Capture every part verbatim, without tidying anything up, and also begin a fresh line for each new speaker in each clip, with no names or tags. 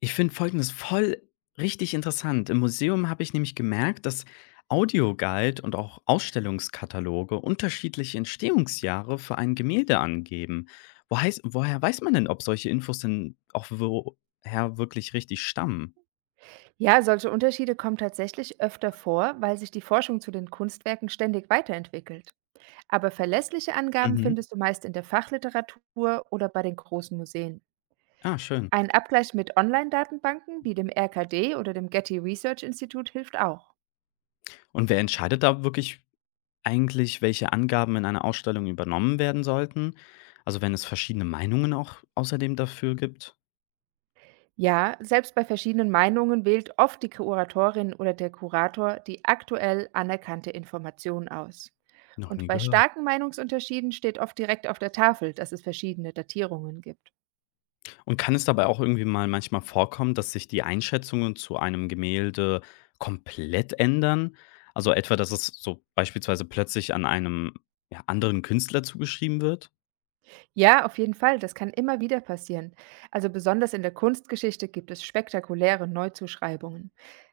Ich finde Folgendes voll richtig interessant. Im Museum habe ich nämlich gemerkt, dass Audioguide und auch Ausstellungskataloge unterschiedliche Entstehungsjahre für ein Gemälde angeben. Wo heißt, woher weiß man denn, ob solche Infos denn auch woher wirklich richtig stammen?
Ja, solche Unterschiede kommen tatsächlich öfter vor, weil sich die Forschung zu den Kunstwerken ständig weiterentwickelt. Aber verlässliche Angaben
Mhm.
findest du meist in der Fachliteratur oder bei den großen Museen.
Ah, schön.
Ein Abgleich mit Online-Datenbanken wie dem R K D oder dem Getty Research Institute hilft auch.
Und wer entscheidet da wirklich eigentlich, welche Angaben in einer Ausstellung übernommen werden sollten? Also wenn es verschiedene Meinungen auch außerdem dafür gibt?
Ja, selbst bei verschiedenen Meinungen wählt oft die Kuratorin oder der Kurator die aktuell anerkannte Information aus.
Noch
Und
nie
bei
gehört.
starken Meinungsunterschieden steht oft direkt auf der Tafel, dass es verschiedene Datierungen gibt.
Und kann es dabei auch irgendwie mal manchmal vorkommen, dass sich die Einschätzungen zu einem Gemälde komplett ändern? Also etwa, dass es so beispielsweise plötzlich an einem, ja, anderen Künstler zugeschrieben wird?
Ja, auf jeden Fall, das kann immer wieder passieren. Also besonders in der Kunstgeschichte gibt es spektakuläre Neuzuschreibungen.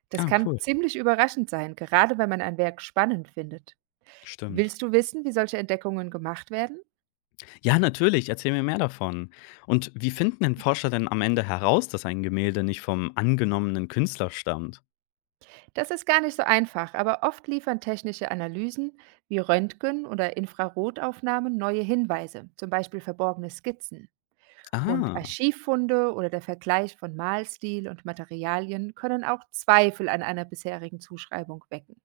Das
Ah,
kann
cool.
ziemlich überraschend sein, gerade wenn man ein Werk spannend findet.
Stimmt.
Willst du wissen, wie solche Entdeckungen gemacht werden?
Ja, natürlich, erzähl mir mehr davon. Und wie finden denn Forscher denn am Ende heraus, dass ein Gemälde nicht vom angenommenen Künstler stammt?
Das ist gar nicht so einfach, aber oft liefern technische Analysen wie Röntgen- oder Infrarotaufnahmen neue Hinweise, zum Beispiel verborgene Skizzen. Und
Ah.
Archivfunde oder der Vergleich von Malstil und Materialien können auch Zweifel an einer bisherigen Zuschreibung wecken.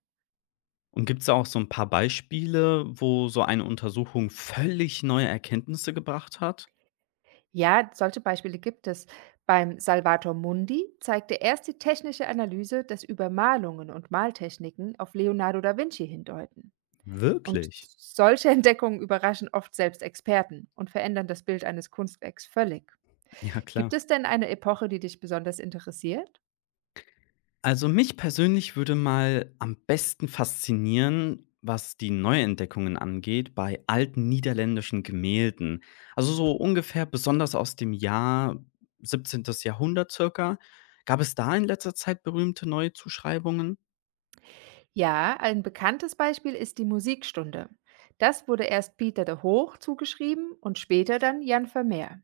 Und gibt es auch so ein paar Beispiele, wo so eine Untersuchung völlig neue Erkenntnisse gebracht hat?
Ja, solche Beispiele gibt es. Beim Salvator Mundi zeigte erst die technische Analyse, dass Übermalungen und Maltechniken auf Leonardo da Vinci hindeuten. Und
Wirklich?
solche Entdeckungen überraschen oft selbst Experten und verändern das Bild eines Kunstwerks völlig.
Ja, klar.
Gibt es denn eine Epoche, die dich besonders interessiert?
Also, mich persönlich würde mal am besten faszinieren, was die Neuentdeckungen angeht, bei alten niederländischen Gemälden. Also, so ungefähr besonders aus dem Jahr siebzehntes Jahrhundert circa. Gab es da in letzter Zeit berühmte neue Zuschreibungen?
Ja, ein bekanntes Beispiel ist die Musikstunde. Das wurde erst Pieter de Hoog zugeschrieben und später dann Jan Vermeer.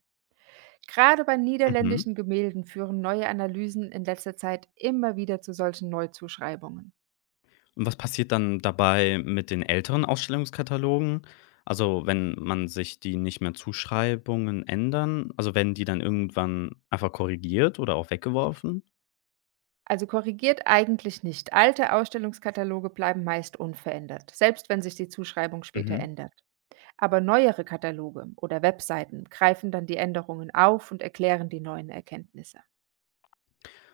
Gerade bei
Mhm.
niederländischen Gemälden führen neue Analysen in letzter Zeit immer wieder zu solchen Neuzuschreibungen.
Und was passiert dann dabei mit den älteren Ausstellungskatalogen? Also, wenn man sich die nicht mehr Zuschreibungen ändern? Also, werden die dann irgendwann einfach korrigiert oder auch weggeworfen?
Also korrigiert eigentlich nicht. Alte Ausstellungskataloge bleiben meist unverändert, selbst wenn sich die Zuschreibung später
Mhm.
ändert. Aber neuere Kataloge oder Webseiten greifen dann die Änderungen auf und erklären die neuen Erkenntnisse.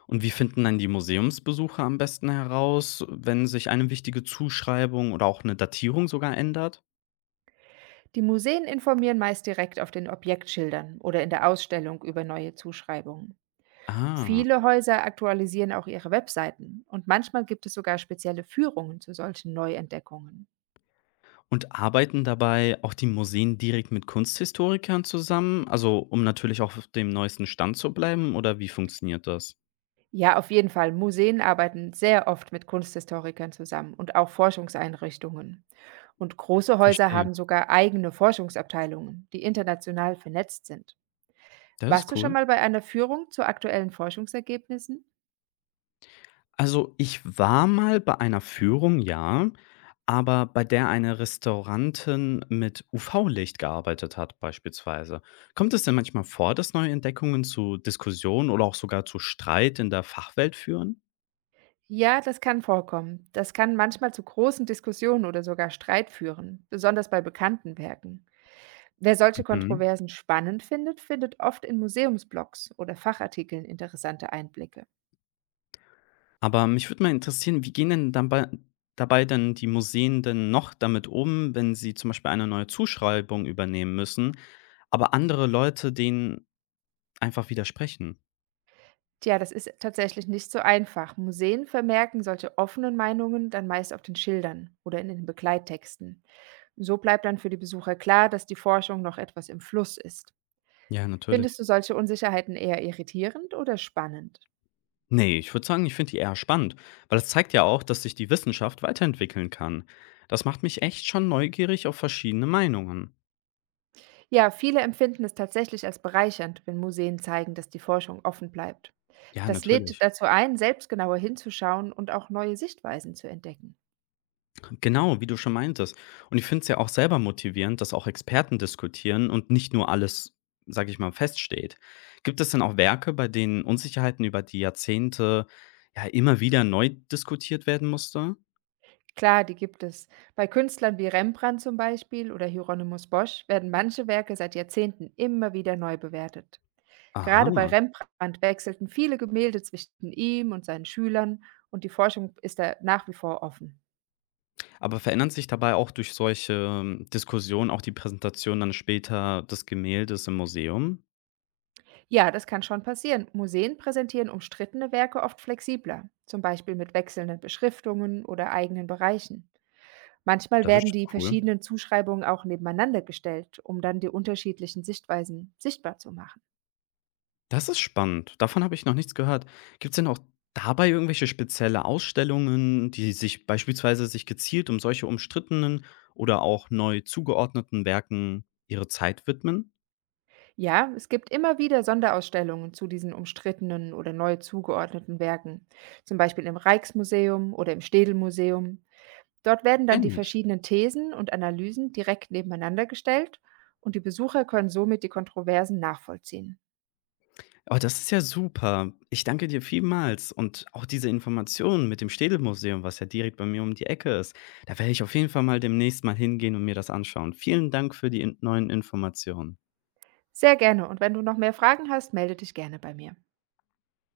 Und wie finden dann die Museumsbesucher am besten heraus, wenn sich eine wichtige Zuschreibung oder auch eine Datierung sogar ändert?
Die Museen informieren meist direkt auf den Objektschildern oder in der Ausstellung über neue Zuschreibungen.
Ah,
Viele Häuser aktualisieren auch ihre Webseiten und manchmal gibt es sogar spezielle Führungen zu solchen Neuentdeckungen.
und arbeiten dabei auch die Museen direkt mit Kunsthistorikern zusammen? Also, um natürlich auch auf dem neuesten Stand zu bleiben oder wie funktioniert das?
Ja, auf jeden Fall. Museen arbeiten sehr oft mit Kunsthistorikern zusammen und auch Forschungseinrichtungen. Und große Häuser
Verstehe.
haben sogar eigene Forschungsabteilungen, die international vernetzt sind.
Das ist
Warst du schon
cool.
mal bei einer Führung zu aktuellen Forschungsergebnissen?
Also, ich war mal bei einer Führung, ja, aber bei der eine Restaurantin mit u v-Licht gearbeitet hat beispielsweise. Kommt es denn manchmal vor, dass neue Entdeckungen zu Diskussionen oder auch sogar zu Streit in der Fachwelt führen?
Ja, das kann vorkommen. Das kann manchmal zu großen Diskussionen oder sogar Streit führen, besonders bei bekannten Werken. Wer solche
Mhm.
Kontroversen spannend findet, findet oft in Museumsblogs oder Fachartikeln interessante Einblicke.
Aber mich würde mal interessieren, wie gehen denn dabei, dabei denn die Museen denn noch damit um, wenn sie zum Beispiel eine neue Zuschreibung übernehmen müssen, aber andere Leute denen einfach widersprechen?
Tja, das ist tatsächlich nicht so einfach. Museen vermerken solche offenen Meinungen dann meist auf den Schildern oder in den Begleittexten. So bleibt dann für die Besucher klar, dass die Forschung noch etwas im Fluss ist.
Ja, natürlich.
Findest du solche Unsicherheiten eher irritierend oder spannend?
Nee, ich würde sagen, ich finde die eher spannend, weil es zeigt ja auch, dass sich die Wissenschaft weiterentwickeln kann. Das macht mich echt schon neugierig auf verschiedene Meinungen.
Ja, viele empfinden es tatsächlich als bereichernd, wenn Museen zeigen, dass die Forschung offen bleibt.
Ja,
Das lädt
natürlich.
dazu ein, selbst genauer hinzuschauen und auch neue Sichtweisen zu entdecken.
Genau, wie du schon meintest. Und ich finde es ja auch selber motivierend, dass auch Experten diskutieren und nicht nur alles, sage ich mal, feststeht. Gibt es denn auch Werke, bei denen Unsicherheiten über die Jahrzehnte ja immer wieder neu diskutiert werden musste?
Klar, die gibt es. Bei Künstlern wie Rembrandt zum Beispiel oder Hieronymus Bosch werden manche Werke seit Jahrzehnten immer wieder neu bewertet. Gerade bei
Aha.
Rembrandt wechselten viele Gemälde zwischen ihm und seinen Schülern und die Forschung ist da nach wie vor offen.
Aber verändern sich dabei auch durch solche, ähm, Diskussionen auch die Präsentation dann später des Gemäldes im Museum?
Ja, das kann schon passieren. Museen präsentieren umstrittene Werke oft flexibler, zum Beispiel mit wechselnden Beschriftungen oder eigenen Bereichen. Manchmal
Das
werden
ist
die
cool.
verschiedenen Zuschreibungen auch nebeneinander gestellt, um dann die unterschiedlichen Sichtweisen sichtbar zu machen.
Das ist spannend. Davon habe ich noch nichts gehört. Gibt es denn auch dabei irgendwelche spezielle Ausstellungen, die sich beispielsweise sich gezielt um solche umstrittenen oder auch neu zugeordneten Werken ihre Zeit widmen?
Ja, es gibt immer wieder Sonderausstellungen zu diesen umstrittenen oder neu zugeordneten Werken, zum Beispiel im Rijksmuseum oder im Städelmuseum. Dort werden dann die
Ähnlich.
verschiedenen Thesen und Analysen direkt nebeneinander gestellt und die Besucher können somit die Kontroversen nachvollziehen.
Oh, das ist ja super. Ich danke dir vielmals und auch diese Informationen mit dem Städelmuseum, was ja direkt bei mir um die Ecke ist. Da werde ich auf jeden Fall mal demnächst mal hingehen und mir das anschauen. Vielen Dank für die in neuen Informationen.
Sehr gerne und wenn du noch mehr Fragen hast, melde dich gerne bei mir.